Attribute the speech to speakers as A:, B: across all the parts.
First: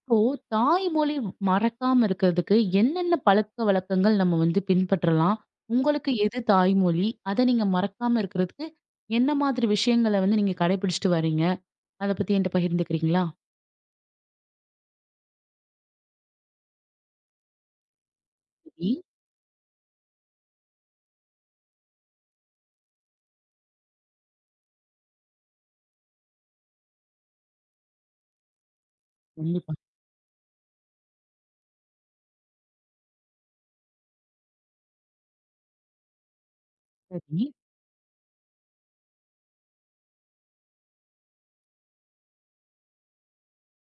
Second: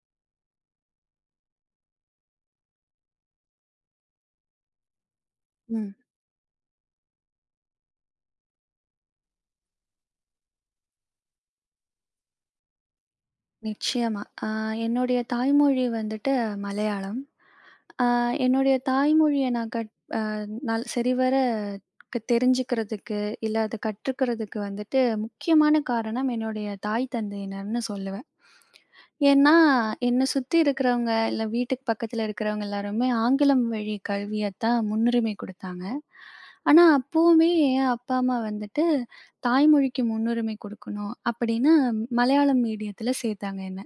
A: இப்போ தாய்மொழி மறக்காம இருக்கிறதுக்கு என்னென்ன பழக்க வழக்கங்கள் நம்ம பின்பற்றலாம்?
B: ம்.
A: உங்களுக்கு எது தாய்மொழி? அத நீங்க மறக்காம இருக்கிறதுக்கு என்ன மாதிரி விஷயங்கள நீங்க கடைபிடிச்சுட்டு வரீங்க? அத பத்தி என்ட்ட பகிர்ந்துக்கிறீங்களா?
B: நிச்சயமா. என்னுடைய தாய்மொழி வந்துட்டு மலையாளம். ஆ என்னுடைய
A: சரி.
B: தாய்மொழிய நான் கட் அ நல் சரிவர தெரிஞ்சுக்கிறதுக்கு, இல்ல அத கற்றுக்கிறதுக்கு வந்துட்டு முக்கியமான காரணம் என்னுடைய தாய், தந்தையினர்ன்னு சொல்லுவேன். ஏன்னா,
A: கண்டிப்பா.
B: என்ன சுத்தி இருக்கிறவங்க, இல்ல வீட்டுக்கு பக்கத்துல இருக்கிறவங்க எல்லாருமே ஆங்கிலம் வழி கல்வியத்தான் முன்னுரிமை குடுத்தாங்க. ஆனா,
A: சரி.
B: அப்பவுமே என் அப்பா, அம்மா வந்துட்டு தாய்மொழிக்கு முன்னுரிமை குடுக்கணும், அப்படின்னு மலையாளம் மீடியத்துல சேத்தாங்க என்ன.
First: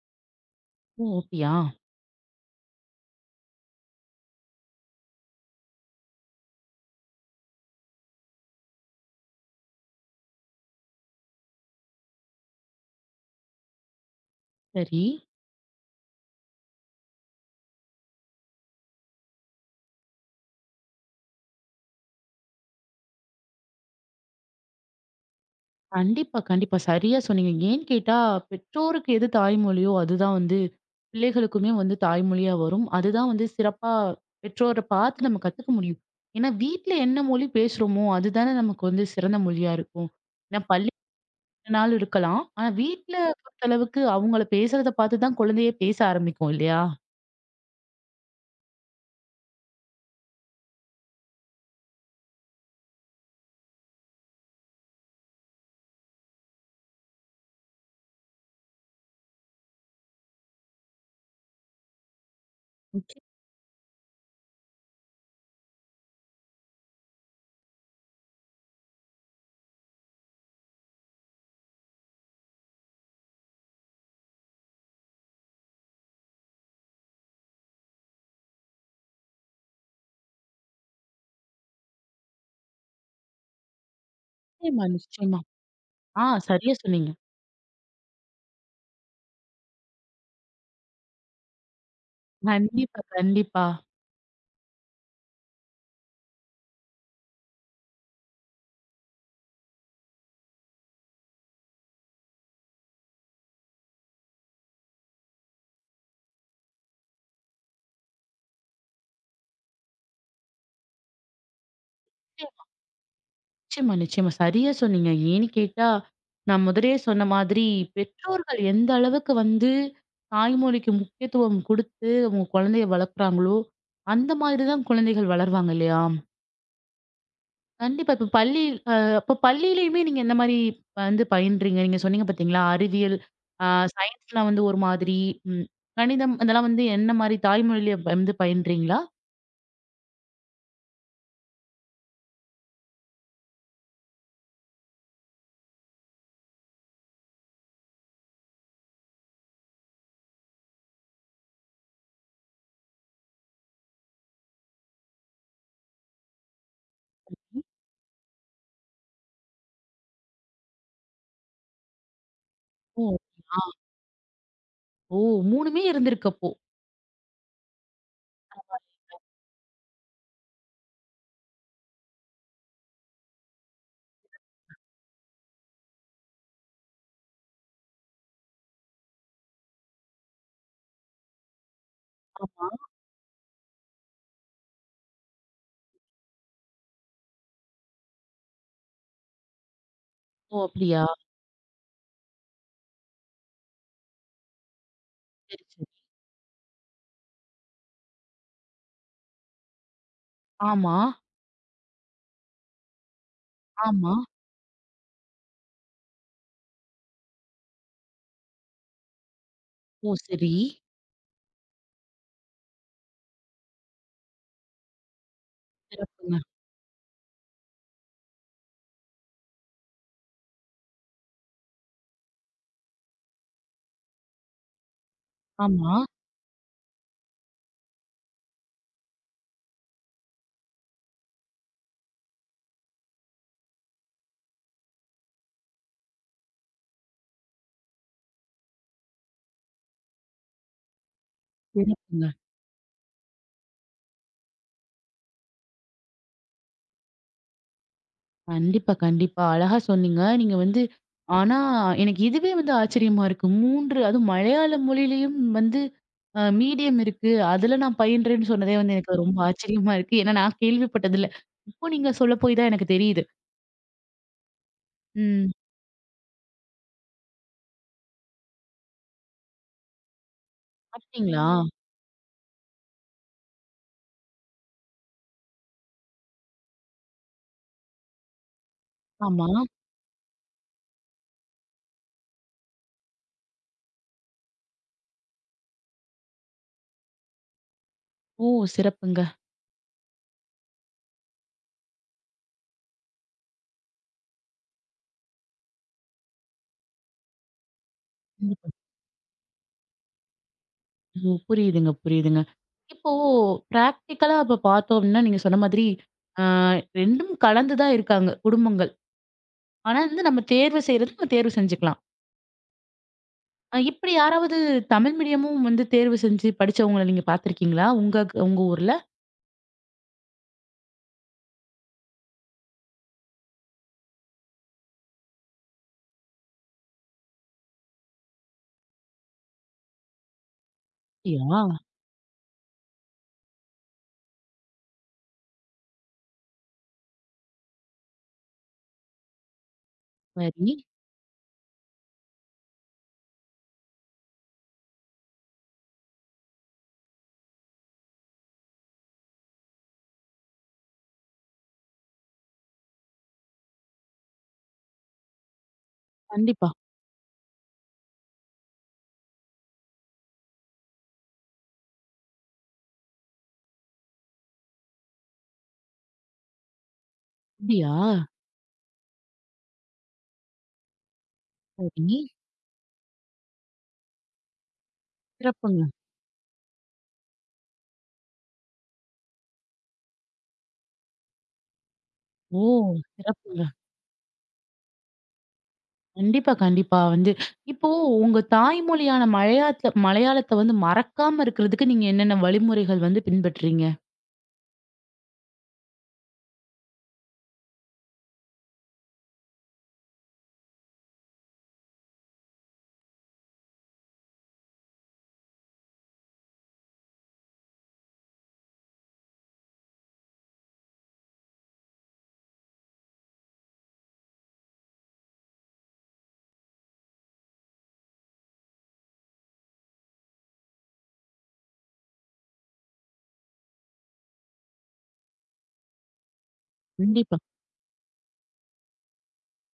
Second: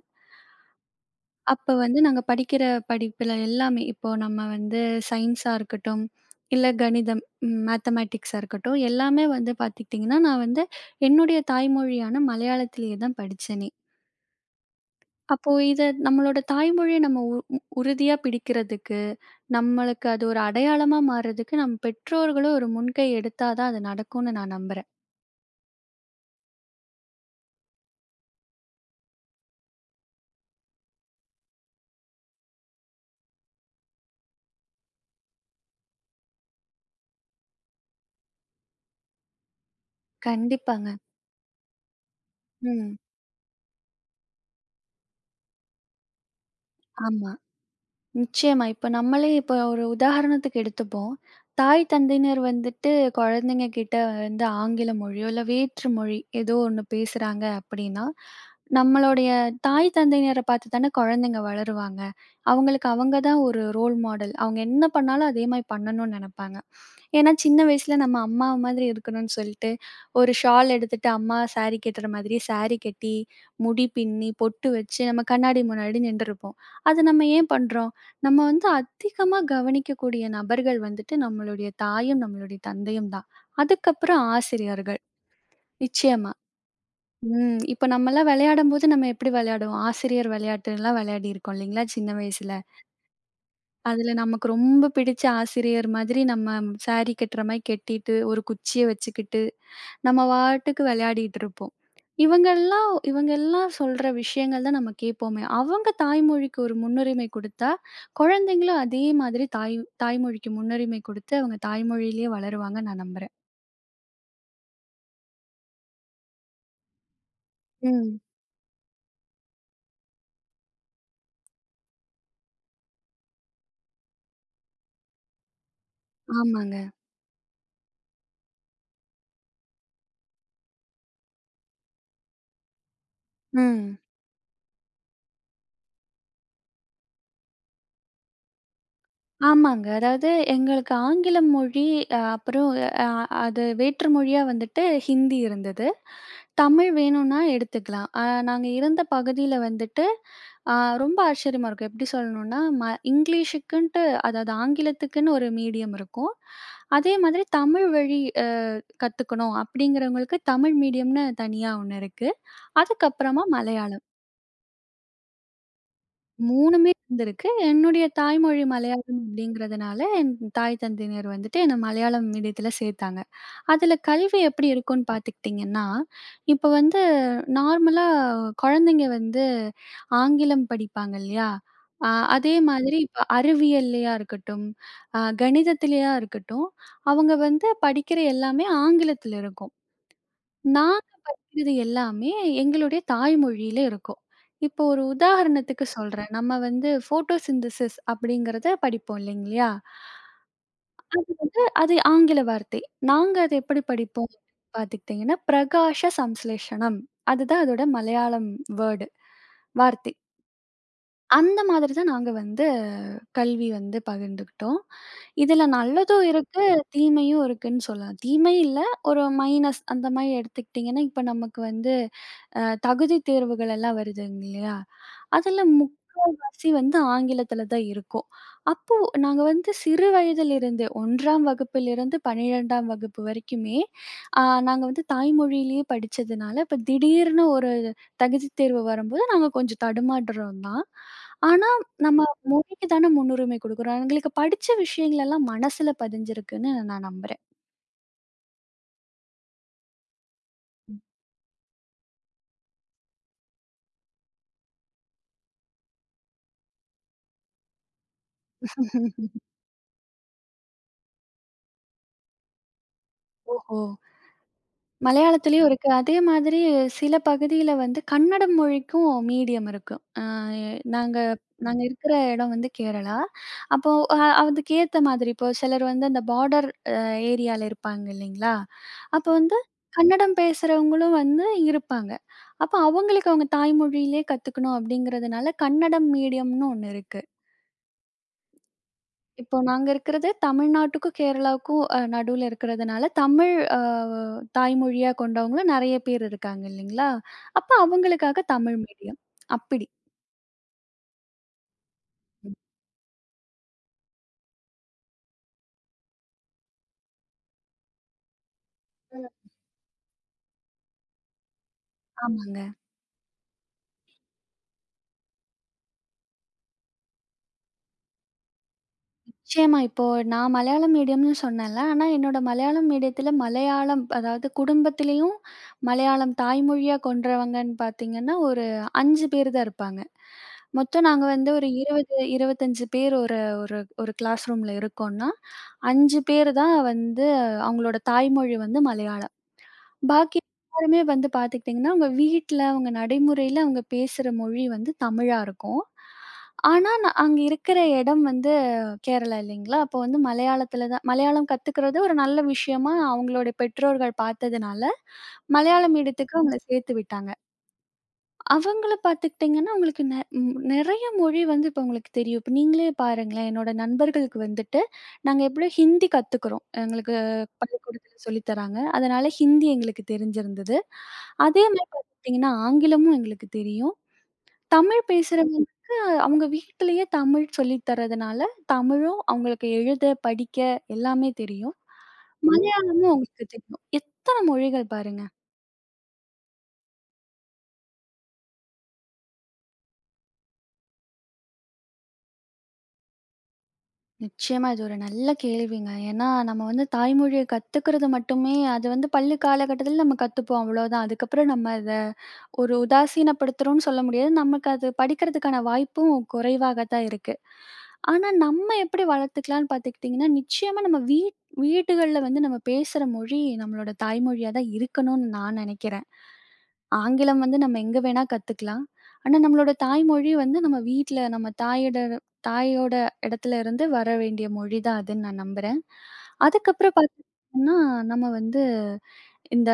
A: ஓ! அப்படியா?
B: அப்ப வந்து நாங்க படிக்கிற படிப்புல எல்லாமே, இப்போ நம்ம வந்து சயின்ஸா இருக்கட்டும், இல்ல கணிதம், மேத்தமேட்டிக்ஸா இருக்கட்டும், எல்லாமே வந்து பார்த்துக்கிட்டிங்கன்னா, நான் வந்து என்னுடைய தாய்மொழியான மலையாளத்திலேயே தான் படிச்சேனே.
A: சரி.
B: அப்போ இத நம்மளோட தாய்மொழிய நம்ம உ உ உறுதியா பிடிக்கிறதுக்கு, நம்மளுக்கு அது ஒரு அடையாளமா மாறுறதுக்கு, நம்ம பெற்றோர்களும் ஒரு முன்கை எடுத்தா தான் அது நடக்கும்னு நான் நம்புறேன்.
A: கண்டிப்பா, கண்டிப்பா. சரியா சொன்னீங்க. ஏன்னு கேட்டா, பெற்றோருக்கு எது தாய்மொழியோ அதுதான் பிள்ளைகளுக்குமே தாய்மொழியா வரும். அதுதான் சிறப்பா பெற்றோர பார்த்து நம்ம கத்துக்க முடியும். ஏன்னா வீட்ல என்ன மொழி பேசுறோமோ, அதுதானே நமக்கு சிறந்த மொழியா இருக்கும். ஏன்னா பள்ளி
B: கண்டிப்பாங்க.
A: வேணாலும் இருக்கலாம். ஆனா
B: ம்.
A: வீட்ல பொறுத்தளவுக்கு அவங்கள பேசுறத பார்த்து தான் குழந்தையே பேச ஆரம்பிக்கும் இல்லையா?
B: ஆமா. நிச்சயமா. இப்ப நம்மளே இப்ப ஒரு உதாரணத்துக்கு எடுத்துப்போம். தாய், தந்தையினர் வந்துட்டு குழந்தைங்க கிட்ட வந்து ஆங்கில மொழியோ, இல்ல வேற்று மொழி ஏதோ ஒண்ணு பேசுறாங்க அப்படின்னா, நம்மளுடைய தாய், தந்தையினர பார்த்து தானே குழந்தைங்க வளருவாங்க. அவங்களுக்கு அவங்க தான் ஒரு ரோல் மாடல். அவங்க என்ன பண்ணாலும் அதே மாரி பண்ணணும்னு நெனைப்பாங்க. ஏன்னா, சின்ன வயசுல நம்ம அம்மா மாதிரி இருக்கணும்னு சொல்லிட்டு, ஒரு ஷால் எடுத்துட்டு அம்மா சாரி கட்டுற மாதிரி சாரி கட்டி, முடி பின்னி, பொட்டு வச்சு நம்ம கண்ணாடி முன்னாடி நின்டுருப்போம். அது நம்ம ஏன் பண்றோம்? நம்ம வந்து அதிகமா கவனிக்கக்கூடிய நபர்கள் வந்துட்டு நம்மளுடைய தாயும், நம்மளுடைய தந்தையும் தான். அதுக்கப்புறம்
A: நிச்சயமா,
B: ஆசிரியர்கள்.
A: நிச்சயமா. ஆ,
B: நிச்சயமா.
A: சரியா சொன்னீங்க.
B: ம். இப்ப நம்மலாம் விளையாடும்போது நம்ம எப்படி விளையாடுவோம்? ஆசிரியர் விளையாட்டுலாம் விளையாடியிருக்கோம் இல்லைங்களா? சின்ன வயசுல.
A: கண்டிப்பா, கண்டிப்பா.
B: அதுல நமக்கு ரொம்ப பிடிச்ச ஆசிரியர் மாதிரி நம்ம சாரி கட்டுற மாரி கட்டிட்டு, ஒரு குச்சிய வச்சுக்கிட்டு நம்ம பாட்டுக்கு விளையாடிட்டு இருப்போம். இவங்கெல்லாம் இவங்கெல்லாம் சொல்ற விஷயங்கள் தான் நம்ம கேட்போமே! அவங்க தாய்மொழிக்கு ஒரு முன்னுரிமை குடுத்தா, குழந்தைங்களும் அதே மாதிரி தாய்மொழிக்கு முன்னுரிமை குடுத்து, அவங்க தாய்மொழியிலேயே வளருவாங்கன்னு நான் நம்புறேன்.
A: நிச்சயமா, நிச்சயமா. சரியா சொன்னீங்க. ஏன்னு கேட்டா, நான் முதலயே சொன்ன மாதிரி
B: ம்.
A: பெற்றோர்கள் எந்த அளவுக்கு தாய்மொழிக்கு முக்கியத்துவம் குடுத்து அவங்க குழந்தைய வளர்க்குறாங்களோ, அந்த மாதிரி தான் குழந்தைகள் வளருவாங்க இல்லையா?
B: ஆமாங்க.
A: கண்டிப்பா. இப்ப பள்ளி அ அப்ப பள்ளியிலயுமே நீங்க எந்த மாரி பயின்றீங்க? நீங்க சொன்னீங்க பார்த்தீங்களா? அறிவியல், அ
B: ம்.
A: சயின்ஸ்லாம் ஒரு மாதிரி, ம் கணிதம் அதெல்லாம் என்ன மாரி தாய்மொழியில பயின்றீங்களா?
B: ஆமாங்க. அதாவது எங்களுக்கு ஆங்கிலம் மொழி, அப்புறம் அ அது வேற்று மொழியா வந்துட்டு ஹிந்தி இருந்தது. தமிழ் வேணும்னா எடுத்துக்கலாம். நாங்க இருந்த பகுதியில வந்துட்டு அ ரொம்ப ஆச்சரியமா இருக்கும். எப்படி சொல்லணும்னா, இங்கிலீஷுக்குன்ட்டு அதாவது ஆங்கிலத்துக்குன்னு ஒரு மீடியம் இருக்கும். அதே மாதிரி தமிழ் வழி கத்துக்கணும் அப்படிங்கிறவங்களுக்கு தமிழ் மீடியம்னு தனியா ஒண்ணு இருக்கு.
A: ஓ!
B: அதுக்கப்புறமா
A: ஆ.
B: மலையாளம்.
A: ஓ! 3மே இருந்திருக்கு அப்போ.
B: 3மே இருந்திருக்கு. என்னுடைய தாய்மொழி மலையாளம் அப்படிங்கிறதுனால, என் தாய் தந்தையினர் வந்துட்டு என்ன மலையாளம் மீடியத்தில சேர்த்தாங்க. அதில கல்வி எப்படி இருக்கும்ன்னு பார்த்துக்கிட்டிங்கன்னா, இப்ப வந்து நார்மலா குழந்தைங்க வந்து ஆங்கிலம் படிப்பாங்க இல்லையா? அ அதே
A: ஆமா.
B: மாதிரி இப்ப அறிவியல்லயா இருக்கட்டும், கணிதத்திலயா இருக்கட்டும், அவங்க வந்து படிக்கிற எல்லாமே ஆங்கிலத்தில இருக்கும்.
A: ஓ!
B: நான்
A: அப்படியா?
B: இது எல்லாமே எங்களுடைய தாய்மொழியில இருக்கும். இப்போ ஒரு
A: சரி,
B: உதாரணத்துக்கு
A: சரி.
B: சொல்றேன். நம்ம வந்து ஃபோட்டோசிந்தசிஸ் அப்படிங்கிறத படிப்போம் இல்லைங்களா?
A: ஆமா.
B: அது வந்து அது ஆங்கில வார்த்தை. நாங்க அத எப்படி
A: ஆமா.
B: படிப்போம்? பார்த்துக்கிட்டிங்கன்னா, பிரகாஷ சம்ஸ்லேஷனம். அதுதான் அதோட மலையாளம் வேர்டு வார்த்தை.
A: ஓ! சரி.
B: அந்த மாதிரி தான் நாங்க வந்து கல்வி வந்து பகிர்ந்துக்கிட்டோம். இதுல நல்லதும்
A: சிறப்புங்க.
B: இருக்கு, தீமையும் இருக்குன்னு சொல்லலாம். தீமை இல்ல, ஒரு மைனஸ் அந்த மாரி எடுத்துக்கிட்டிங்கன்னா, இப்ப நமக்கு வந்து அ தகுதி தேர்வுகள் எல்லாம் வருதுங்க இல்லையா? அதுல
A: ஆமா.
B: முக்காவாசி வந்து ஆங்கிலத்தில தான் இருக்கும். அப்போ நாங்க வந்து சிறு வயதிலிருந்து 1ஆம் வகுப்பிலிருந்து 12ஆம் வகுப்பு வரைக்குமே, அ நாங்க வந்து தாய்மொழியிலேயே படிச்சதுனால, இப்ப திடீர்னு ஒரு தகுதித் தேர்வு வரும்போது நாங்க கொஞ்சம் தடுமாறுறோம் தான். ஆனா, நம்ம
A: சிறப்புங்க.
B: மொழிக்கு தான முன்னுரிமை குடுக்குறோம். எங்களுக்கு படிச்ச விஷயங்கள் எல்லாம் மனசுல பதிஞ்சிருக்குன்னு நான் நம்புறேன்.
A: கண்டிப்பா, கண்டிப்பா. அழகா சொன்னீங்க. நீங்க ஆனா எனக்கு இதுவே ஆச்சரியமா இருக்கு. 3 அதுவும் மலையாள மொழியிலயும் அ மீடியம் இருக்கு. அதுல நான் பயின்றேன்னு சொன்னதே எனக்கு ரொம்ப ஆச்சரியமா இருக்கு. ஏன்னா நான் கேள்விப்பட்டதில்ல. இப்போ நீங்க சொல்ல போய் தான் எனக்கு தெரியுது.
B: ஓஹோ!
A: ம்.
B: மலையாளத்திலயும் இருக்கு. அதே மாதிரி சில பகுதியில வந்து கன்னடம் மொழிக்கும் மீடியம் இருக்கும். அ நாங்க
A: அப்படிங்களா?
B: நாங்க இருக்கிற இடம் வந்து கேரளா. அப்போ அதுக்கேத்த மாதிரி இப்போ சிலர் வந்து அந்த பார்டர் ஏரியால இருப்பாங்க இல்லைங்களா? அப்போ
A: ஆமா.
B: வந்து கன்னடம் பேசுறவங்களும் வந்து இருப்பாங்க. அப்ப அவங்களுக்கு அவங்க தாய்மொழியிலே கத்துக்கணும் அப்படிங்கிறதுனால கன்னடம் மீடியம்னு ஒண்ணு இருக்கு.
A: ஓ! சிறப்புங்க.
B: இப்போ நாங்க இருக்கிறது தமிழ்நாட்டுக்கும், கேரளாவுக்கும் நடுவுல இருக்கிறதுனால, தமிழ் அ தாய்மொழியா கொண்டவங்களும் நெறைய பேர் இருக்காங்க இல்லைங்களா? அப்ப அவங்களுக்காக
A: ம்.
B: தமிழ் மீடியம். அப்படி.
A: ம். புரியுதுங்க, புரியுதுங்க. இப்போ பிராக்டிகலா அப்ப பார்த்தோம் அப்படின்னா, நீங்க சொன்ன மாதிரி அ 2ம் கலந்து தான் இருக்காங்க குடும்பங்கள்.
B: ம்.
A: ஆனா நம்ம தேர்வு செய்றது நம்ம தேர்வு செஞ்சுக்கலாம்.
B: ஆமாங்க.
A: இப்படி யாராவது தமிழ் மீடியமும் தேர்வு செஞ்சு படிச்சவங்கள நீங்க பார்த்துருக்கீங்களா? உங்க உங்க ஊர்ல?
B: நிச்சயமா. இப்போ நான் மலையாளம் மீடியம்னு சொன்னேன்ல. ஆனா என்னோட மலையாளம் மீடியத்துல மலையாளம் அதாவது குடும்பத்திலயும் மலையாளம் தாய்மொழியா கொண்டவங்கன்னு பார்த்தீங்கன்னா, ஒரு 5 பேர் தான் இருப்பாங்க. மொத்தம் நாங்க வந்து
A: அப்படியா?
B: ஒரு 20, 25 பேர் ஒரு ஒரு ஒரு கிளாஸ் ரூம்ல இருக்கோம்னா, 5 பேர் தான் வந்து அவங்களோட தாய்மொழி வந்து மலையாளம். பாக்கி
A: சரி.
B: எல்லாருமே வந்து பாத்துக்கிட்டீங்கன்னா, அவங்க வீட்ல, அவங்க நடைமுறையில அவங்க பேசுற மொழி வந்து தமிழா இருக்கும். ஆனா, நான் அங்க இருக்கிற இடம் வந்து கேரளா இல்லைங்களா? அப்போ வந்து மலையாளத்தில தான் மலையாளம் கத்துக்கிறது ஒரு நல்ல விஷயமா அவங்களுடைய பெற்றோர்கள் பாத்ததுனால, மலையாள மீடியத்துக்கு அவங்கள
A: கண்டிப்பா.
B: சேர்த்து விட்டாங்க. அவங்கள பார்த்துக்கிட்டிங்கன்னா, உங்களுக்கு நெ ம் நெறைய மொழி வந்து இப்ப உங்களுக்கு தெரியும். இப்ப நீங்களே பாருங்களேன், என்னோட நண்பர்களுக்கு வந்துட்டு நாங்க எப்படியோ ஹிந்தி கத்துக்கிறோம். எங்களுக்கு
A: அப்படியா?
B: பள்ளிக்கூடத்தில சொல்லி தராங்க. அதனால ஹிந்தி எங்களுக்கு தெரிஞ்சிருந்தது. அதே மாரி
A: சரி.
B: பார்த்துக்கிட்டிங்கன்னா, ஆங்கிலமும் எங்களுக்கு தெரியும். தமிழ் பேசுறவங்களுக்கு
A: சிறப்புங்க.
B: அவங்க வீட்டிலேயே தமிழ் சொல்லி தர்றதுனால, தமிழும் அவங்களுக்கு எழுத, படிக்க எல்லாமே தெரியும்.
A: ஓ!
B: மலையாளமும் அவங்களுக்கு
A: சிறப்புங்க.
B: தெரியும். எத்தன மொழிகள் பாருங்க!
A: கண்டிப்பா, கண்டிப்பா. இப்போ உங்க தாய்மொழியான மலையாளத்த மலையாளத்த மறக்காம இருக்கிறதுக்கு நீங்க என்னென்ன வழிமுறைகள் பின்பற்றீங்க?
B: நிச்சயமா இது ஒரு நல்ல கேள்விங்க. ஏன்னா, நம்ம வந்து தாய்மொழிய கத்துக்கிறது மட்டுமே அது வந்து பள்ளி காலகட்டத்தில நம்ம கத்துப்போம் அவ்வளோதான். அதுக்கப்புறம் நம்ம அத ஒரு உதாசீனப்படுத்துறோம்னு சொல்ல முடியாது. நமக்கு அது படிக்கிறதுக்கான வாய்ப்பும் குறைவாக தான் இருக்கு. ஆனா, நம்ம எப்படி வளர்த்துக்கலாம்னு பார்த்துக்கிட்டிங்கன்னா, நிச்சயமா நம்ம வீடுகள்ல வந்து நம்ம பேசுற மொழி நம்மளோட தாய்மொழியா தான் இருக்கணும்னு நான் நெனைக்கிறேன். ஆங்கிலம் வந்து நம்ம எங்க வேணா கத்துக்கலாம். ஆனா, நம்மளோட தாய்மொழி வந்து நம்ம வீட்ல நம்ம தாயோட இடத்துல இருந்து வர வேண்டிய மொழி தான் அதுன்னு நான் நம்புறேன். அதுக்கப்புறம்
A: கண்டிப்பா.
B: பார்த்தீங்கன்னா, நம்ம வந்து இந்த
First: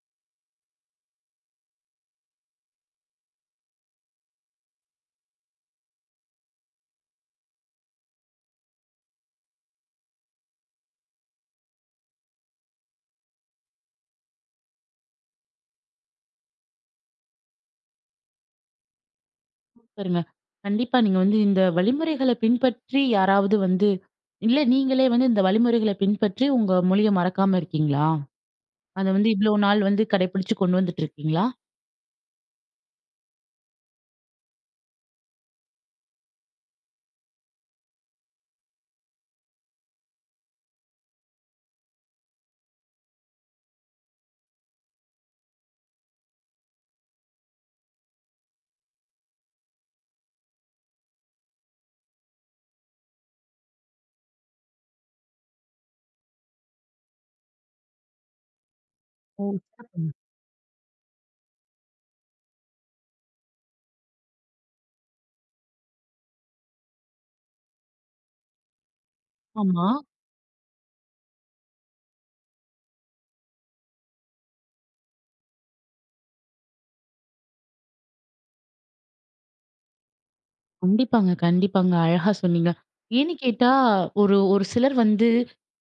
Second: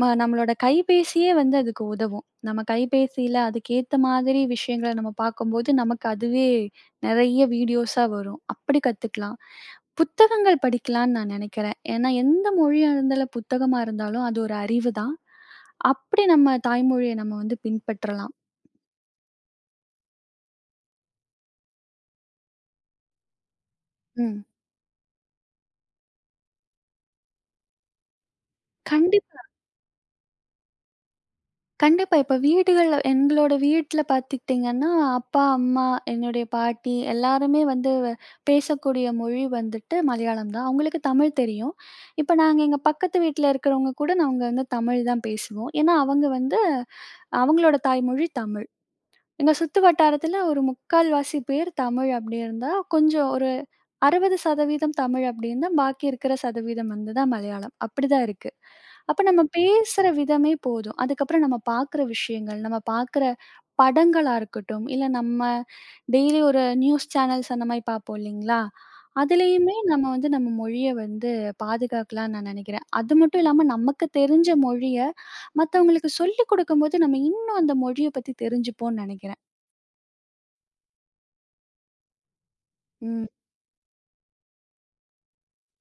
B: ம நம்மளோட கைபேசியே வந்து அதுக்கு உதவும். நம்ம கைபேசியில அதுக்கேத்த மாதிரி விஷயங்கள நம்ம பார்க்கும்போது, நமக்கு அதுவே நெறைய வீடியோஸா வரும். அப்படி கத்துக்கலாம். புத்தகங்கள் படிக்கலான்னு நான் நெனைக்கிறேன். ஏன்னா, எந்த மொழியா இருந்தாலும், புத்தகமா இருந்தாலும் அது ஒரு அறிவு தான். அப்படி நம்ம தாய்மொழிய நம்ம வந்து பின்பற்றலாம்.
A: பாருங்க. கண்டிப்பா நீங்க இந்த வழிமுறைகள பின்பற்றி யாராவது
B: ம்.
A: இல்ல நீங்களே இந்த வழிமுறைகள பின்பற்றி உங்க மொழிய மறக்காம இருக்கீங்களா? அத
B: கண்டிப்பா.
A: இவ்வளோ நாள் கடைப்பிடிச்சு கொண்டு வந்துட்டு இருக்கீங்களா?
B: கண்டிப்பா. இப்ப வீடுகள்ல எங்களோட வீட்ல பார்த்துக்கிட்டிங்கன்னா, அப்பா, அம்மா, என்னுடைய பாட்டி எல்லாருமே வந்து பேசக்கூடிய மொழி வந்துட்டு மலையாளம் தான். அவங்களுக்கு தமிழ் தெரியும். இப்ப நாங்க எங்க பக்கத்து வீட்ல இருக்கிறவங்க கூட நாங்க வந்து தமிழ் தான் பேசுவோம். ஏன்னா அவங்க வந்து அவங்களோட தாய்மொழி தமிழ். எங்க சுத்து வட்டாரத்துல ஒரு 3/4 பேர் தமிழ் அப்படி இருந்தா, கொஞ்சம் ஒரு 60% தமிழ் அப்படின்னா, பாக்கி இருக்கிற சதவீதம் வந்து தான் மலையாளம். அப்படிதான் இருக்கு. அப்ப நம்ம
A: ஓ!
B: பேசுற
A: சிறப்புங்க.
B: விதமே போதும். அதுக்கப்புறம் நம்ம பாக்குற விஷயங்கள், நம்ம பாக்குற படங்களா இருக்கட்டும், இல்ல நம்ம டெய்லி ஒரு நியூஸ் சேனல்ஸ் அந்த மாரி பாப்போம் இல்லைங்களா? அதுலயுமே
A: ஆமா.
B: நம்ம வந்து நம்ம மொழிய வந்து பாதுகாக்கலாம்னு நான் நினைக்கிறேன். அது மட்டும் இல்லாம நமக்கு தெரிஞ்ச மொழிய மத்தவங்களுக்கு சொல்லிக் குடுக்கும்போது, நம்ம இன்னும் அந்த மொழிய பத்தி தெரிஞ்சுப்போம்னு நினைக்கிறேன்.
A: கண்டிப்பாங்க, கண்டிப்பாங்க. அழகா சொன்னீங்க.
B: ம்,
A: ஏன்னு கேட்டா, ஒரு ஒரு சிலர்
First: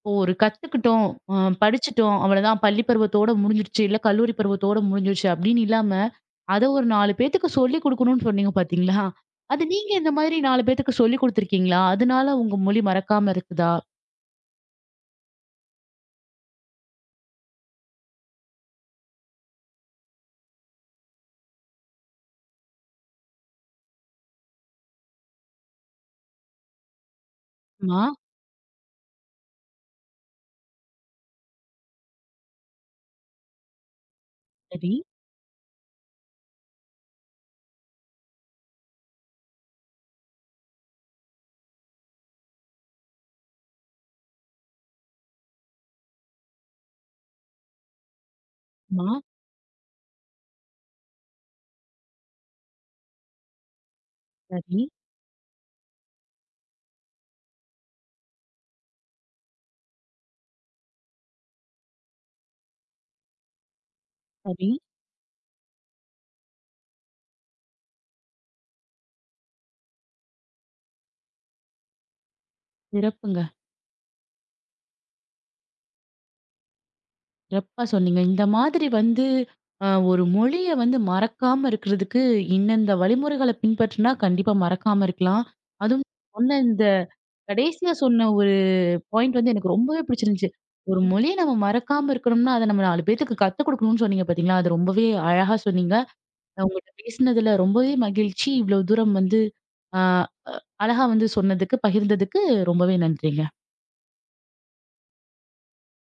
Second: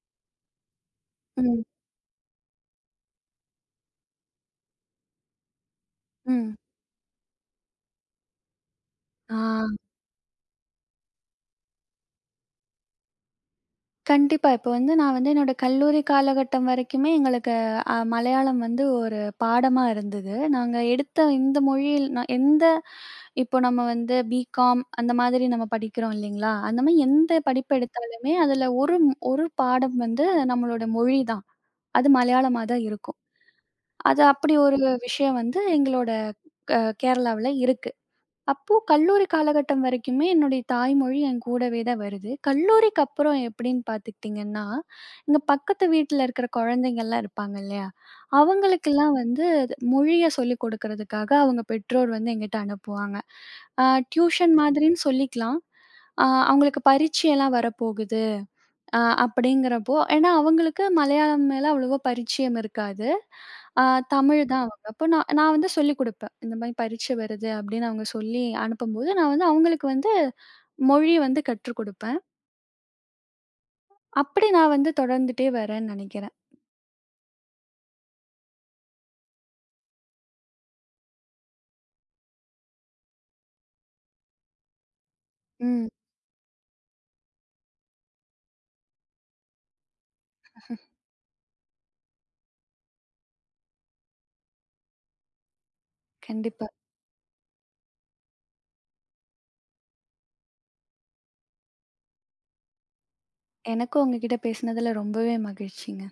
A: இப்போ ஒரு கத்துக்கிட்டோம், அ
B: ம்,
A: படிச்சுட்டோம் அவ்வளதான் பள்ளி பருவத்தோட முடிஞ்சிருச்சு, இல்ல கல்லூரி பருவத்தோட முடிஞ்சிருச்சு அப்படின்னு இல்லாம,
B: ம்.
A: அத ஒரு 4 பேத்துக்கு சொல்லிக் குடுக்கணும்னு சொன்னீங்க பார்த்தீங்களா?
B: ஆ.
A: அது நீங்க இந்த மாதிரி 4 பேத்துக்கு சொல்லிக் குடுத்துருக்கீங்களா? அதனால உங்க மொழி மறக்காம இருக்குதா?
B: கண்டிப்பா. இப்ப வந்து நான் வந்து என்னோட கல்லூரி காலகட்டம் வரைக்குமே எங்களுக்கு மலையாளம் வந்து ஒரு பாடமா இருந்தது. நாங்க எடுத்த இந்த மொழியில் நா எந்த இப்போ நம்ம வந்து பிகாம் அந்த மாதிரி நம்ம படிக்கிறோம் இல்லைங்களா? அந்த மாரி எந்த படிப்பு
A: மா,
B: எடுத்தாலுமே அதுல ஒரு ஒரு பாடம் வந்து நம்மளோட மொழி தான். அது மலையாளமா தான் இருக்கும். அது அப்படி ஒரு
A: சரி,
B: விஷயம் வந்து எங்களோட க கேரளாவுல இருக்கு. அப்போ கல்லூரி காலகட்டம் வரைக்குமே என்னுடைய தாய்மொழி என் கூடவே தான் வருது. கல்லூரிக்கு அப்புறம் எப்படின்னு பார்த்துக்கிட்டிங்கன்னா, இங்க பக்கத்து வீட்ல இருக்கிற குழந்தைங்கலாம் இருப்பாங்க இல்லையா? அவங்களுக்கெல்லாம்
A: மா,
B: வந்து மொழிய சொல்லிக் கொடுக்கிறதுக்காக அவங்க பெற்றோர் வந்து எங்கிட்ட அனுப்புவாங்க. அ டியூஷன்
A: சரி,
B: மாதிரின்னு சொல்லிக்கலாம். அ அவங்களுக்கு பரீட்சையெல்லாம் வரப்போகுது. ஆ அப்படிங்கிறப்போ ஏன்னா அவங்களுக்கு மலையாளம் மேல அவ்வளவா பரிச்சயம் இருக்காது. ஆ தமிழ் தான்
A: சரி.
B: அவங்க. அப்போ நான் நான் வந்து சொல்லிக் குடுப்பேன். இந்த மாரி பரீட்சை வருது அப்படின்னு அவங்க சொல்லி அனுப்பும்போது, நான் வந்து அவங்களுக்கு வந்து மொழி வந்து கற்றுக் குடுப்பேன்.
A: சிறப்புங்க.
B: அப்படி நான் வந்து தொடர்ந்துட்டே வரேன்னு நெனைக்கிறேன்.
A: சிறப்பா சொன்னீங்க. இந்த மாதிரி ஒரு மொழிய மறக்காம இருக்கிறதுக்கு இன்னந்த வழிமுறைகள பின்பற்றினா கண்டிப்பா மறக்காம இருக்கலாம்.
B: ம்.
A: அதுவும் சொன்ன இந்த கடைசியா சொன்ன ஒரு பாயிண்ட் எனக்கு ரொம்பவே பிடிச்சிருந்துச்சு. ஒரு மொழிய நம்ம மறக்காம இருக்கணும்னா, அத நம்ம 4 பேத்துக்கு கத்துக் குடுக்கணும்னு சொன்னீங்க பார்த்தீங்களா? அது ரொம்பவே அழகா சொன்னீங்க.
B: கண்டிப்பா.
A: உங்கள்ட்ட பேசினதுல ரொம்பவே மகிழ்ச்சி. இவ்வளவு தூரம் வந்து, ஆ அழகா சொன்னதுக்கு, பகிர்ந்ததுக்கு ரொம்பவே நன்றிங்க.
B: எனக்கும் உங்ககிட்ட பேசினதுல ரொம்பவே மகிழ்ச்சிங்க.